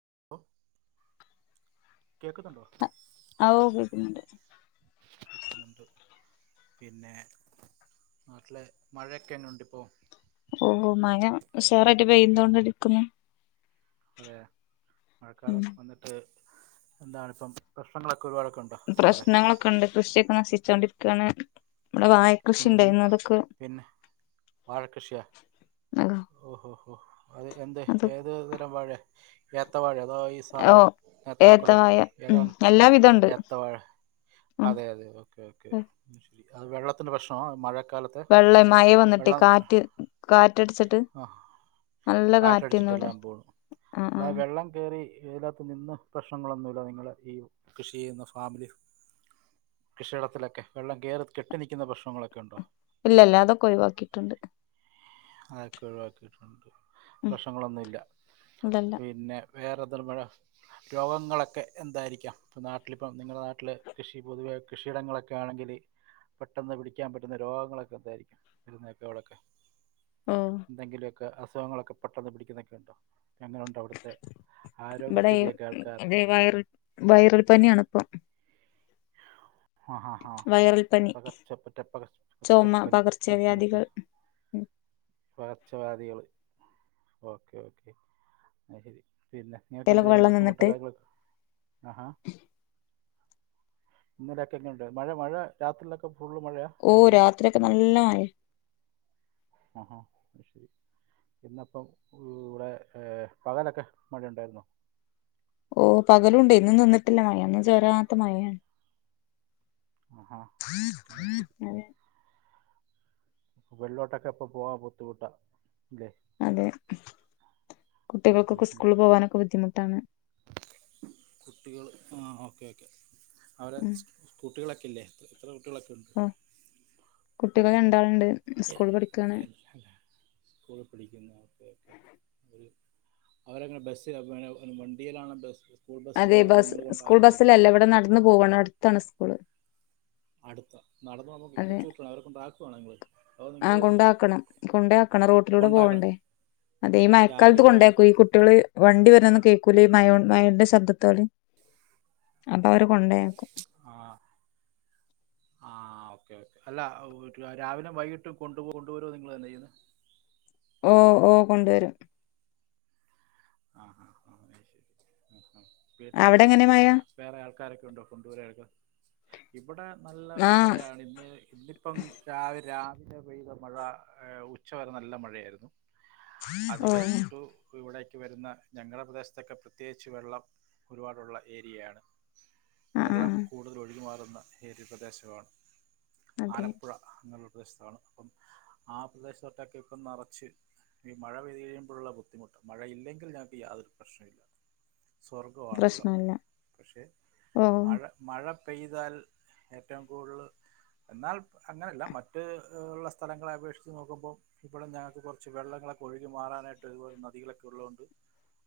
[inaudible] കേക്കുന്നുണ്ടോ ആ ഓ കേക്കുന്നുണ്ട് കേക്കുന്നുണ്ട് പിന്നെ നാട്ടില് മഴയൊക്കെ എങ്ങനെയുണ്ട് ഇപ്പോ ഓ മഴ ഉഷാറായിട്ട് പെയ്തുകൊണ്ടിരിക്കുന്നു അതെയാ മഴക്കാലം വന്നിട്ട് എന്താണ് ഇപ്പം പ്രശ്നങ്ങള് ഉം പ്രശ്നങ്ങളൊക്കെയുണ്ട് കൃഷിയൊക്കെ നശി ച്ചോണ്ടിരിക്കാണ് ഉം ഉം പിന്നെ വാഴക്കൃഷിയോ ഓഹോ ഓ അത് എന്തേ അത് ഏത് തരം വാഴയാ ഏത്തവാഴയോ തോ ഈ ഓ സാധാ ഏത്തക്കൊല ഏത്തവായ ഉം ഏതാണ് എല്ലാവിധം ഉണ്ട് ഏത്തവാഴ ഉം അതെ അതെ ഓകെ ഓകെ ശരി അത് വെള്ളത്തി ത്തിന്റെ പ്രശ്നോ മഴ വെള്ളം മയ വന്നിട്ട് കാറ്റ് കാറ്റ് [unintelligible] റ്റടിച്ചിട്ട് ആ കാറ്റടിച്ചിട്ടെല്ലാം പോണു ആ അല്ലാ വെള്ളം കേറി ഈവേയ്ലാത്തു നിന്ന് പ്രശ്നങ്ങളൊന്നൂല്ല നിങ്ങൾ ഈ കൃഷി ചെയ്യുന്ന ഫാമിലി കൃഷിയിടത്തിലൊക്കെ വെള്ളം കേറി കെട്ടി നിക്കുന്ന പ്രശ്നങ്ങളൊക്കെ ഒണ്ടോ ഇല്ല ഇല്ല അതൊക്കെ ഒഴിവാക്കീട്ടുണ്ട് അക്കെ ഒഴിവാക്കീട്ടൊണ്ടോ ഉം പ്രശ്നങ്ങളൊന്നുല്ല ഇല്ലല്ല പിന്നെ വേറെന്തേലുംമഴ രോഗങ്ങളൊക്കെ എന്തായിരിക്കാം പ്പം നാട്ടിലിപ്പം നിങ്ങടെ നാട്ടില് കൃഷി പൊതുവെ കൃഷിയിടങ്ങളൊക്കെ ആണെങ്കില് പെട്ടെന്ന് പിടിക്കാൻ പറ്റുന്ന രോഗങ്ങളൊക്കെ ന്താരിക്കും [unintelligible] ഓ ന്തെങ്കിലു കെ അസുഖങ്ങളൊക്കെ പെട്ടെന്ന് പിടിക്കുന്നെഒക്കെ ഉണ്ടോ എങ്ങനെയുണ്ട് അവിടുത്തെ ബടെ ഈ ആരോഗ്യസ്ഥിതിയൊക്കെ ആൾക്കാരുടെ അതേ വയറൽ വയറൽ പനിയാണ് ഇപ്പം ആ ഹ ഹ വൈറൽ പനി പകർച്ചപ്പറ്റ പകർ ചുമ ച്ചപ്പനി ഉം ഉം ഉം പകർച്ചവ്യാധികൾ പകർച്ചവ്യാധികള് ഓക്കെ ഓക്കെ അയ്ശെരി പിന്നെ നിങക്ക് തലക്ക് എന്തേലും വെള്ളം ബുദ്ധിമുട്ടോ നിന്നിട്ട് കാര്യങ്ങളോ ആഹാ ഇന്നലെഒക്കെങ്ങനൊണ്ട് മഴ മഴ രാത്രീലൊക്കെ ഓ രാത്രി ഒക്കെ നല്ല മഴയ് ആഹാ അയ്ശെരി ഇന്നപ്പം ഇവ്ടെ വ് പകലൊക്കെ മഴ ഉണ്ടാരുന്നോ ഓ പകലുംണ്ട് ഇന്നും നിന്നിട്ടില്ല മഴ ഒന്നും ചേരാത്ത മഴയാണ് ആഹാ അത് ശരി [unintelligible] വെള്ളോട്ടൊക്കെ പ്പൊ പോൻ ബുദ്ധിമുട്ടാ ഇല്ലേ അതെ ഉം, ഉം, കുട്ടികൾക്കൊക്കെ ഉം. സ്കൂള്ല് പോവാനൊക്കെ ബുദ്ധിമുട്ടാണ് കുട്ടികൾ ആ ഓക്കേ ഓക്കേ അവടെ സ്കു കുട്ടികളൊക്കല്ലെ എത്ര കുട്ടികളൊക്കെ ഉണ്ട് ഉം കുട്ടികൾ രണ്ടാള്ണ്ട് ല്ല സ്കൂളിൽ പഠിക്കുന്നവരക്കൊ അവരെങ്ങനാ ബസിലാ പിന വണ്ടിയിലാണ് ബ അതെ ബസ്സ് സ്കൂൾ ബസ്സിലല്ല ഇവിടെ നടന്ന് പോവാണ് അടുത്താണ് സ് ക്കൂള് അടുത്താ അതെ അതോ നിങ്ങൾ ആഹ് കൊണ്ടാക്കണം കൊണ്ടാക്കണം റോട്ടിലൂടെ കൊണ്ടാക്കണം പോവണ്ടേ അതെ ഈ മയക്കാലത്ത് രാവിലെയും കൊണ്ട്ഓ വൈകിട്ടും യാക്കും ഈ കുട്ടികള് വണ്ടി വ നൊന്നും കേക്കൂലേ മയ് മയേന്റെ ശബ്ദത്തോട് അപ്പൊ അവരെ കൊണ്ടോയാക്കും ആഹ് ആഹ് ഓക്കേ ഓക്കേ അല്ല രാവിലും വൈകിട്ടും കൊണ്ടുപോവും കൊണ്ടുവരും നിങ്ങള് തന്നെ ചെയ്യുന്ന. ഓ ഓ കൊണ്ടുവരും. ആഹ് ആഹ് ആഹ് അതുശെരി ഉം ഉം. വീട്ടില് അവിടെ എങ്ങനെ മഴ വേറെ ആൾക്കാരൊക്കെ ഉണ്ടോ, കൊണ്ടുവരാൻ ഒക്കെ ഇവിടെ നല്ല ആ മഴയാണ് ഇന്ന് ഇന്നിപ്പം രാവി രാ ലെ പെയ്ത മഴ ഉച്ചവരെ നല്ല മഴയായിരുന്നു. അത് ഓ കഴിഞ്ഞിട്ടും ഇവിടെ. കാറ്റ് വരുന്ന ഞങ്ങടെ പ്രദേശത്തൊക്കെ പ്രത്യേകിച്ച് വെള്ളം ഒരുപാടുള്ള ഏരിയയാണ്. ആ ആ ആ. വെള്ളം കൂടുതല് ഒഴുകി മാറും. എന്ന് ഏരിയ പ്രദേശമാണ്. അതെ ആലപ്പുഴ അങ്ങ്. പ്രദേശത്താണ് അപ്പം ആ പ്രദേശത്തൊക്കെ ഇപ്പം നറച്ച് ഈ മഴ പെയ്ത് കഴിയുമ്പോഴുള്ള ബുദ്ധിമുട്ട്. മഴയില്ലെങ്കിൽ ഞങ്ങക്ക് യാതൊരു പ്രശ്നമില്ല. സ്വർഗ്ഗമാണ് ഇവിടം പ്രശ്നല്ല പക്ഷേ ഓ മഴ മഴ. പെയ്താൽ ഏറ്റവും കൂടുതൽ എന്നാൽ അങ്ങനെയല്ല മറ്റുള്ള സ്ഥലങ്ങളെ അപേക്ഷിച്ച് നോക്കുമ്പോ ഇവിടെ ഞങ്ങൾക്ക് കുറച്ച് വെള്ളങ്ങളൊക്കെ ഒഴുകി മാറാനായിട്ട് ഒരുപാട് ഇതുപോലെ നദികളും. ഉള്ളൊണ്ട്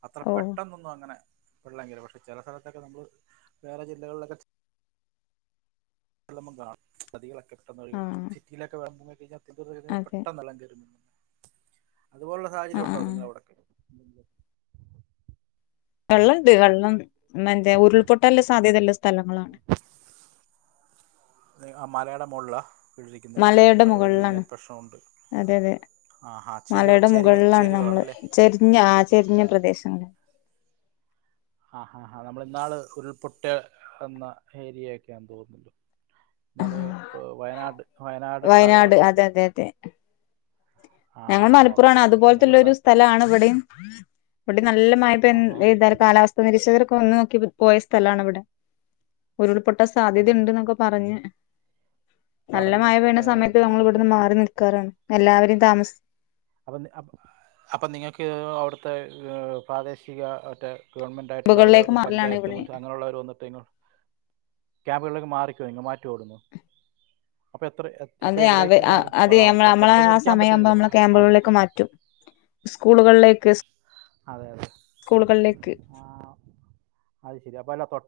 അത്ര ഓ പെട്ടെന്നൊന്നും അങ്ങനെ. വെള്ളം കേറും പക്ഷെ ചില സ്ഥലത്തൊക്കെ നമ്മള് വേറെ ജില്ലകളിലൊക്കെ. ചെല്ലുമ്പോ കാണും നദികളെ. പെട്ടെന്നൊഴുകി ആഹ് സിറ്റിയിലൊക്കെ വെള്ളം വരും. [unintelligible] [unintelligible] അതെ പെട്ടന്നെല്ലാം കേറി മുങ്ങുന്നെ അതുപോലുള്ള സാഹചര്യ ആഹ് ഉണ്ടോ ആഹ് ആഹ് നിങ്ങടവിടൊക്കെ [inaudible] വെള്ളം ഇണ്ട് വെള്ളം ഉമ്മാന്റെ ഉരുൾപൊട്ടല്ല് സാധ്യതെള്ള സ്ഥലങ്ങളാണ് ഏഹ് ആ മലേടെ മോളിലാ മലയുടെ മുകളിലാണ് അതെ അതെ ആഹാ ചെരിവ് മലയുടെ ചെരിവ് മുകളിലാണ് നമ്മള് ചെരിവാണല്ലേ ചെരിഞ്ഞ ആ ചെരിഞ്ഞ പ്രദേശങ്ങളാ ആ ഹാഹാ നമ്മളിന്നാള് ഉരുൾപൊട്ട വന്ന ഏരിയായൊക്കെയാണെന്ന് തോന്നുന്നുണ്ട് ഇന്നാല് വയനാട് വയനാട് അതെ ഭാഗമായിരിക്കൂല്ലോ അതെ അതെ ഞങ്ങൾ മലപ്പുറാണ് നല്ല സ്ഥ അതുപോലത്തുള്ളൊരു സ്ഥലാണ് ഇവിടെയും ഇവിടെ നല്ല മയ ആഹാ പെയ്താല് കാലാവസ്ഥാ നിരീക്ഷകർ ഒന്ന് നോക്കി പോയ സ്ഥലാണിവിടെ ഉരുൾപ്പൊ ടെ സാധ്യത അതെയോ ഇണ്ടന്നൊക്കെ പറഞ്ഞ് നല്ല പറഞ്ഞ മഴ പേയ്യണ ഏഹ്, സമയത്ത് അപ്പൊ ഞമ്മൾ നിങ്ങൾക്ക് ഇവിടുന്ന് മാറി നിൽക്കാറാണ് എല്ലാവരും തമസ് അപ്പൊ അപ്പോ അപ്പൊ നിങ്ങക്ക് അവിടുത്തെ പ്രാദേശിക മറ്റേ ഗവൺമെന്റ് ആയിട്ടുള്ളൊര് മുകളിലേക്ക് മാറലാണ് പഞ്ചായത്ത് ഇവിടെ മറ്റ് അങ്ങനുള്ളൊര് വന്നിട്ട ക്യാ ള [unintelligible] മാറിക്കഴിഞ്ഞ് മാറ്റോടുന്നു അപ്പോ എത്ര അപ്പോ അതെ അവ എവിടെയ്ക്ക് മാറും അതെ അതവിടെ തൊട്ടടുത്തൊന്നും ഇരിക്കാൻ പറ്റില്ലല്ലോ അടു ക്കെമാറ്റും സ്കൂളുകളിലോക്ക് അതെ അതെ സ്കൂളുകളിലക്ക്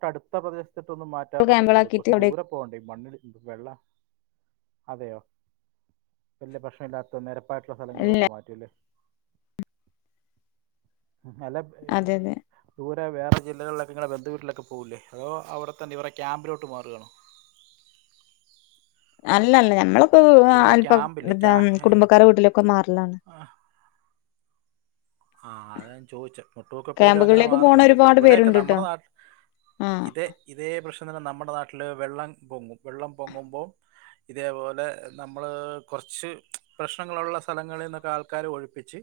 പ്പ അടുത്ത പ്രദേശ റ്റത്തൊന്നും മാറ്റാൻ പറ്റത്തില്ല കുറച്ച് അവിടെ ദൂരെ പോണ്ടെ മണ്ണില് വെള്ള അതെയോ വലിയ പ്രഷ്‌നല്ലാത്ത നേര പായിട്ട സ്ഥലങ്ങളോ ഇല്ല മാറ്റല്ലേ അല അതെ അതെ [unintelligible] വേറെ ജില്ലകളിലൊക്കെ ഇങ്ങെ ബന്ധുവീട്ടിലൊക്കെ പോകൂല്ലേ അതോ അവിടെത്തന്നെ ഇവരെ ക്യാമ്പിലോട്ട് മാറുവാണോ അല്ലല്ല നമ്മള് ഉം അ അല്പം ക്യാമ്പില്ലേ എന്താ ക്യാ കുടുംബക്കാരെ വീട്ടിലൊക്കെ മാറലാണ് ആഹ് അതാ ഞാൻ ചോയിച്ചേ മുട്ടൊക്കെ പേരും അങ്ങനെ ക്യാമ്പുകളിലേക്ക് പോണ മാറലുണ്ട് ഒരുപാട് ഇവിടെക്കെ പേരുണ്ട് ട്ടോ നമ്മുടെ നാട്ട ആഹ് ഇതേ ഇതേ പ്രശ്ന തന്നെ നമ്മുടെ നാ മ്മടെ നാട്ടിൽ വെള്ളം പൊങ്ങും വെള്ളം പൊങ്ങുമ്പോ ഇതേപോലെ നമ്മള് കുറച്ച് പ്രശ്നങ്ങളുള്ള സ്ഥലങ്ങളീന്നൊക്കെ ആൾക്കാരെ ഒഴിപ്പിച്ച്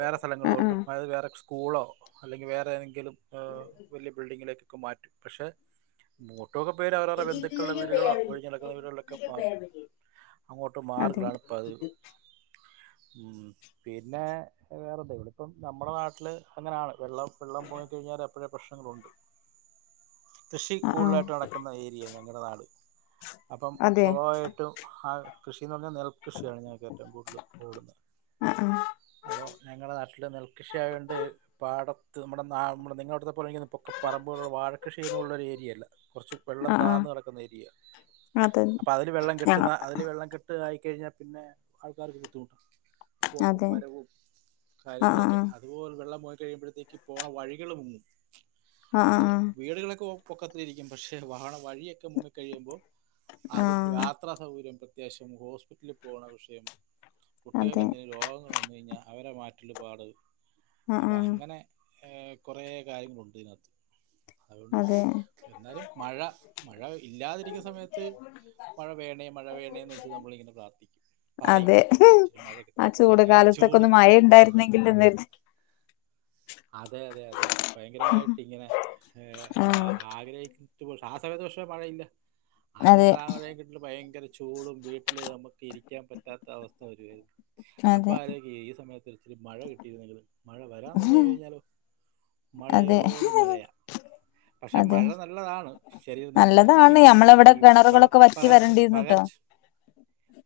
വേറെ ആ ആ സ്ഥലങ്ങളിലോട്ടും മഴ വേറെ സ്കൂളോ അല്ലെങ്കി വേറെതെങ്കിലും ആഹ് വലിയ ബിൽഡിങ്ങിലേക്കെ ഒ മാറ്റു പക്ഷെ മൊ ട്ടോകെ പേര് അവരവരുടെ ബന്ധുക്കളെ വീടുകളോ ഒഴിഞ്ഞിടക്കുന്ന വീടുകളിലൊക്കെ മാറും അങ്ങോട്ട് അതെ മാറുകളാണ് പതിവ് ഉം പിന്നെ വേറെ എന്താ ഇവിടെ ഇപ്പം നമ്മുടെ വെറെന്തെലും ഇപ്പം നമ്മള നാട്ടില് അങ്ങനാണ് വെള്ളം വെള്ളം പൊങ്ങിക്കഴിഞ്ഞാല് എപ്പോഴേ പ്രശ്നങ്ങളുണ്ട് കൃഷി ആ ആ കൂളായിട്ട് വളക്കുന്ന ഏരിയ ഞങ്ങ വങ്കടനാട് അപ്പം അതെ സ്ലോ ആയിട്ടും ആഹ ഞ്ഞാൽ. ഞ്ഞാൽ നെൽകൃഷിയാണ് ഞങ്ങൾക്ക് ഏറ്റവും കൂടുതൽ ഓടുന്നെ ആ ആ ഞങ്ങളുടെ നാട്ടില് നെൽകൃഷിയായോണ്ടെ പ നമ്മടടുത്ത് നമ്മുടെ നാ നിങ്ങളടുത്ത പൊക്ക പറമ്പ്കളുള്ള വാഴ കൃഷി ചെയ്യുന്ന പോലുള്ള ഒരുഏരിയയല്ല കുറച്ച് വെള്ളം ആ ആ താന്ന് കിടക്കുന്ന ഏരിയ അതെ അപ്പോൾ അതില് വെള്ളം ഞങ്ങ കെട്ടുന്ന അതില് വെള്ളം കെട്ട്കാ കഴിഞ്ഞാൽ പിന്നെ ആൾക്കാർക്ക് ബുദ്ധിമുട്ടാ പോക്കും അതെ വരവും ആ ആ കാര്യങ്ങളൊക്കെ അതുപോലെ വെള്ളം പോയി കഴിയുമ്പോഴത്തേക്ക് പോണ വഴികള് മുങ്ങും ആ ആ നമ്മളത് വീടുകളൊക്കെ പൊക്കത്തിലിരിക്കും പക്ഷേ വാഹന വഴിയൊക്കെ മുങ്ങി കഴിയുമ്പോ ആ ആ അത് യാത്രാ സൗകര്യം അത്യാശ്യം ഹോസ്പിറ്റലിൽ പോണ വിഷയം കുട്ടികൾക്ക് അതെ എന്തെങ്കിലും രോഗങ്ങൾ വന്നു കഴിഞ്ഞ അവരെ മാറ്റൽ പാട് ആ അപ്പൊ ആ അങ്ങനെ കുറേ കാര്യങ്ങളുണ്ട് ഇതിനകത്ത് അതുകൊണ്ട് അതെ എന്നാലും മഴ മഴ ഇല്ലാതിരിക്കുന്ന സമയത്ത് മഴ വേണേ മഴ വേണേന്ന് വെച്ച് നമ്മളിങ്ങനെ പ്രാർത്ഥിക്കും പറയും അതെ ചോദിച്ചിട്ട് മഴ ആ കിട്ടിയാൽ കൊള്ളാം ചൂട് ഏ കാലത്തൊക്കെ ചൂട് ഒന്ന് മഴ ചൂ ഉണ്ടായിരുന്നെങ്കിൽ എന്ന് അതെ അതെ അതെ ഭയങ്കരായിട്ട് ഇങ്ങനെ നമ്മള് ആഹ് അ ആഗ്രഹിക്കു ച്ചു ആ സമയത്ത് പക്ഷെ മഴയില്ല ആ അതെ സമയത്ത് ആ മഴയും കിട്ടി ഭയങ്കര ചൂടും വീട്ടില് നമുക്ക് ഇരിക്കാൻ പറ്റാത്ത അവസ്ഥ വരു ആയി അപ്പ അതെ ആലോയിക്കും ഈ സമയത്ത് ഇച്ചിരി മഴ കിട്ടിയിരുന്നെങ്കിൽ മഴ വരാ [unintelligible] കഴിഞ്ഞാലോ അതെ മഴയോടു മഴയാ പക്ഷെ അതെ മഴ നല്ലതാണ് ശരീരം നമുക്ക് കുറച്ച് നല്ലതാണ് ഈ ഈ നമ്മളവിടെ കിണറുകളൊക്കെ വറ്റി പകർച്ച വരണ്ടിരുന്നു ട്ടോ പകർച്ച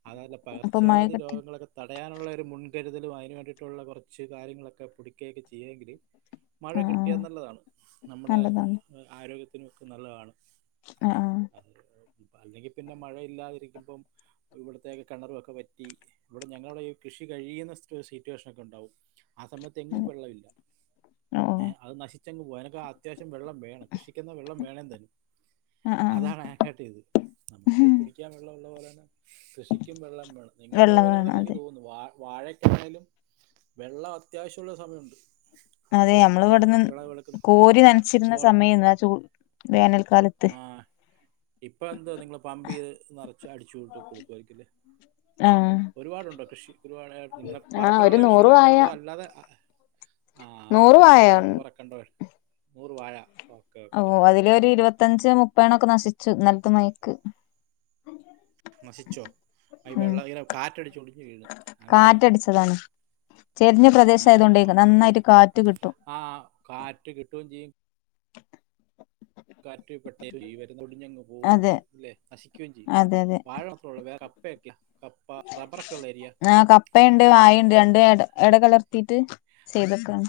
അതല്ല അപ്പൊ പകർച്ചവ്യാദി മഴകിട്ടി രോഗങ്ങളൊക്കെ തടയാനുള്ള ഒരു മുൻ കരുതലും അതിന് വേണ്ടിയിട്ടുള്ള കുറച്ച് കാര്യങ്ങളൊക്കെ കുടി ഒക്കെ ചെയ്യുവെങ്കില് മഴ കിട്ടിയാൽ ആഹ് നല്ലതാണ് നമ്മുടെ ആരോഗ്യ [unintelligible] നല്ലതാണ് ആ ആ അത് അല്ലെങ്കിൽ പിന്നെ മഴയില്ലാതിരിക്കുമ്പം ഇവിടുത്തേക്ക കിണറുമൊക്കെ പറ്റി ഇവിടെ ഞങ്ങള ഈ കൃഷി കഴിയുന്ന സിറ്റ് സിറ്റുവേഷനൊക്കെ ഉണ്ടാവും ആ സമയത്ത് തെങ്ങും അതെ വെള്ളമില്ല ഓഹ് അത് നശിച്ചെങ്ങ് പോക അതിന് അത്യാവശ്യം വെള്ളം വേണം കൃഷിക്കുന്ന വെള്ളം വേണേ തൻ ആഹ് ആഹ് അതാണ് ആക്കാട്ടീത് നമുക്ക് കുടിക്കാൻ വെള്ളം ഉള്ള പോലെ തന്നെ കൃഷിക്കും വെള്ളം വേണം നിങ്ങളവിടെ വെള്ളം അതുപോലെ ഒക്കെ വേണം തന്നെ എനിക്ക് അതെ തോന്നുന്നു വാ വാഴക്കാണേലും വെള്ളം അത്യാവശ്യമുള്ള സമയുണ്ട് അതെ നമ്മള് ഇവിടുന്ന് കോരി നനച്ചിരുന്ന ഗവൺമെന്റ് സമയന്നാ ആ ചൂ വേനൽക്കാല ആ ഇപ്പൊ എന്തുവാ നിങ്ങള് പമ്പ് ചെയ്ത് നറച്ച് അടിച്ചൂട്ടി കൊടുക്കായിരിക്കും ല്ലേ ആഹ് ഒരുപാടു ണ്ടോ കൃഷി ഒരുപാട് നിങ്ങളെ ആഹ് ഒരു പറമ്പിലുള്ള നൂറ് വായ കൃഷികളൊക്കെയാണോ അതോ അല്ലാതെ ആഹ് ആ നൂറ് ഓക്കെ അങ്ങനെ നൂറ് വായണ്ട് പറ കണ്ടോ നൂറ് വാഴ ഓക്കെ ഓ ഓക്കെ അതിലെ ഒരു ഇരുപത് പത്തഞ്ച് മുപ്പതെണ്ണോക്കെ നശിച്ചു ഇന്നൽത്തെ മയക്ക് നശിച്ചോ ഈ വെള്ളം ഇനെ കാറ്റടിച്ചൊടിഞ്ഞ് വീണ് അങ്ങനെ ആയിരി കാറ്റടിച്ചതാണ് ചെരിഞ്ഞ പ്രദേശായതുകൊണ്ടേക്കും നന്നായിട്ട് കാറ്റ് കിട്ടും ആ കാറ്റ് കിട്ടുകയും കാറ്റു [unintelligible] ഒടിഞ്ഞങ്ങ് പോവേം അതെ ചെയ്യും അല്ലേ നശിക്കയും ചെയ്യും അതെ അതെ വാഴ മാത്രേ ഉള്ളൂ വേ കപ്പ ഒക്കെയോ? ആ കപ്പയുണ്ട് വായേണ്ട് രണ്ടും റബ്ബർ എട എട കലർത്തിട്ട് ചെയ്തേക്കാണ്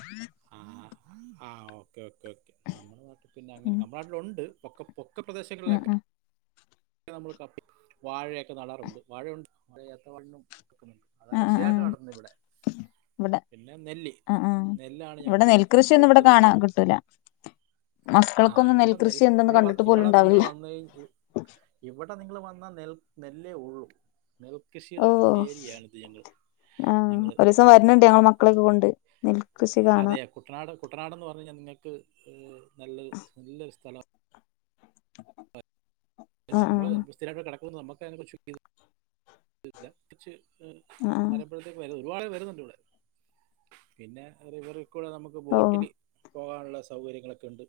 ആഹ് ആ ഓക്കേ ഓക്കെ ഓക്കെ നമ്മള് [unintelligible] പിന്നെ അങ്ങനെ ഉം നമ്മള നാട്ടിലുണ്ട് ഒക്ക പൊക്ക ഉം പ്രദേശങ്ങളിലൊക്കെ ഉം നമ്മള് കപ്പ വാഴയൊക്കെ നടാറുണ്ട് വാഴയുണ്ട് വാഴ ഏത്തവാഴ [unintelligible] ആ അതാണ് ആ കൃഷി ആ ആയിട്ട് നടത്തുന്നേ ഇവിടെ ഇവിടെ പിന്നെ നെല്ല് ആ ആ നെല്ലാണ് ഇവിടെ ഞങ്ങ്ക്ക് നെൽകൃഷിയൊന്നും ഇവിടെ കൂടുതല് കാണാൻ വിളവ് കിട്ടൂല ആ മക്കൾക്കൊന്നും ഇവിടെ നെൽ നെൽകൃഷി എന്തെന്ന് ഇവിടെ വൻ കണ്ടിട്ട് പോലും ഇവിടെ നിങ്ങള് ഉണ്ടാവില്ല വന്ന് ഇത് ഇവിടെ നിങ്ങള് വന്നാ നെൽ നെല്ലേ ഉള്ളൂ ഓ നെൽകൃഷിയുടെ ഏരിയയാണ് ഇത് ഞങ്ങൾ ആ ഒരുവസം വരണിണ്ട് ഞങ്ങള് മക്കളൊക്കെ കൊണ്ട് നെൽകൃഷി കാണാൻ അതെയാ കുട്ടനാട് കുട്ടനാടെന്ന് പറഞ്ഞ് കഴിഞ്ഞാ നിങ്ങൾക്ക് ഏഹ് നല്ല നല്ലൊരു സ്ഥലം ആ ആ നമ്മള് സ്ഥിരായിട്ട് ഇവിടെ കിട ന്നു നമ്മക്ക് അതിനെ കുറിച്ചൊരു ഇത് [unintelligible] [unintelligible] ആ ആ ഒരുപാട് വരുന്നുണ്ട് ഇവിടെ പിന്നെ [unintelligible] ഇവിടെ നമുക്ക് ഓ ബോട്ടില് പോകാനുള്ള സൗകര്യങ്ങളൊക്കെ ഉണ്ട്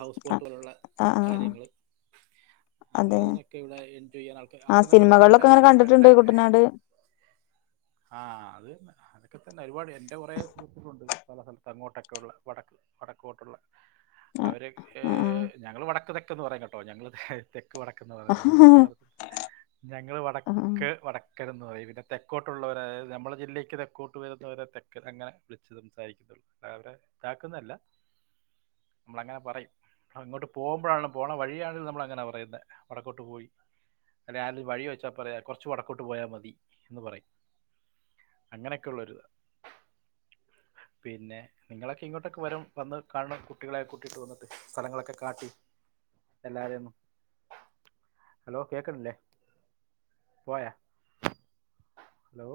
ഹൗസ് ആ ബോട്ട് പോലെയുള്ള ആ ആ കാര്യങ്ങള് അപ്പ അതെ അതിനൊക്കെ ഇവിടെ എൻജോയ് ചെയ്യാൻ ആൾക്കാര് ആ അവിടുന്നൊക്കെ ഒരുപാട് ആൾ സിനിമകളിലൊക്കെ അങ്ങനെ എന്റെ ഫ്രണ്ട് കണ്ടിട്ടുണ്ട് കുട്ടനാട് ആ അത് അതൊക്കെ തന്നെ ഒരുപാട് എൻ്റെ കുറെ സുഹൃത്തുളുണ്ട് പല സ്ഥലത്ത് അങ്ങോട്ടൊക്കെയുള്ള വടക്ക് വടക്കോട്ടുള്ള ആ അവരക്കെ ആ ഞങ്ങള് വടക്ക് തെക്കെ എന്ന് പറയും കേട്ടോ ഞങ്ങള് തെ തെക്ക് വടക്ക് എന്ന് പറയും [unintelligible] ഞ്ഞങ്ങള് വടക്ക് ആ ആ തെക്ക് വടക്ക് തെക്കനന്ന് പറയും പിന്നെ തെക്കോട്ടുള്ളവരായലും നമ്മുടെ ജില്ലേക്ക് തെക്കോട്ട് വരുന്നവരെ തെക്ക് അങ്ങനെ വിളിച്ച് സംസാരിക്കുന്നുള്ളൂ അവരെ ഇതാക്കുന്നല്ല നമ്മൾ അങ്ങനെ പറയും അങ്ങോട്ട് പോകുമ്പോഴാണ പോണ വഴിയാണെങ്കും നമ്മൾങ്ങനെ പറയുന്നത് വടക്കോട്ട് പോയി അല്ല വഴി പറയാ കുറച്ച് വടക്കോട്ട് പോയാൽ മതി എന്ന് പറയും അങ്ങനെയൊക്കെള്ളരുതാ പിന്നെ നിങ്ങളൊക്കെ ഇങ്ങോട്ടൊക്കെ വര വന്ന് കാണ കുട്ടികളെെ കൂട്ടിട്ട് വന്നിട്ട് സ്ഥലങ്ങളൊക്കെ കാട്ടി എല്ലാരെയ ഒന്നും ഹലോ കേക്കണില്ലേ പോയെ ഹലോ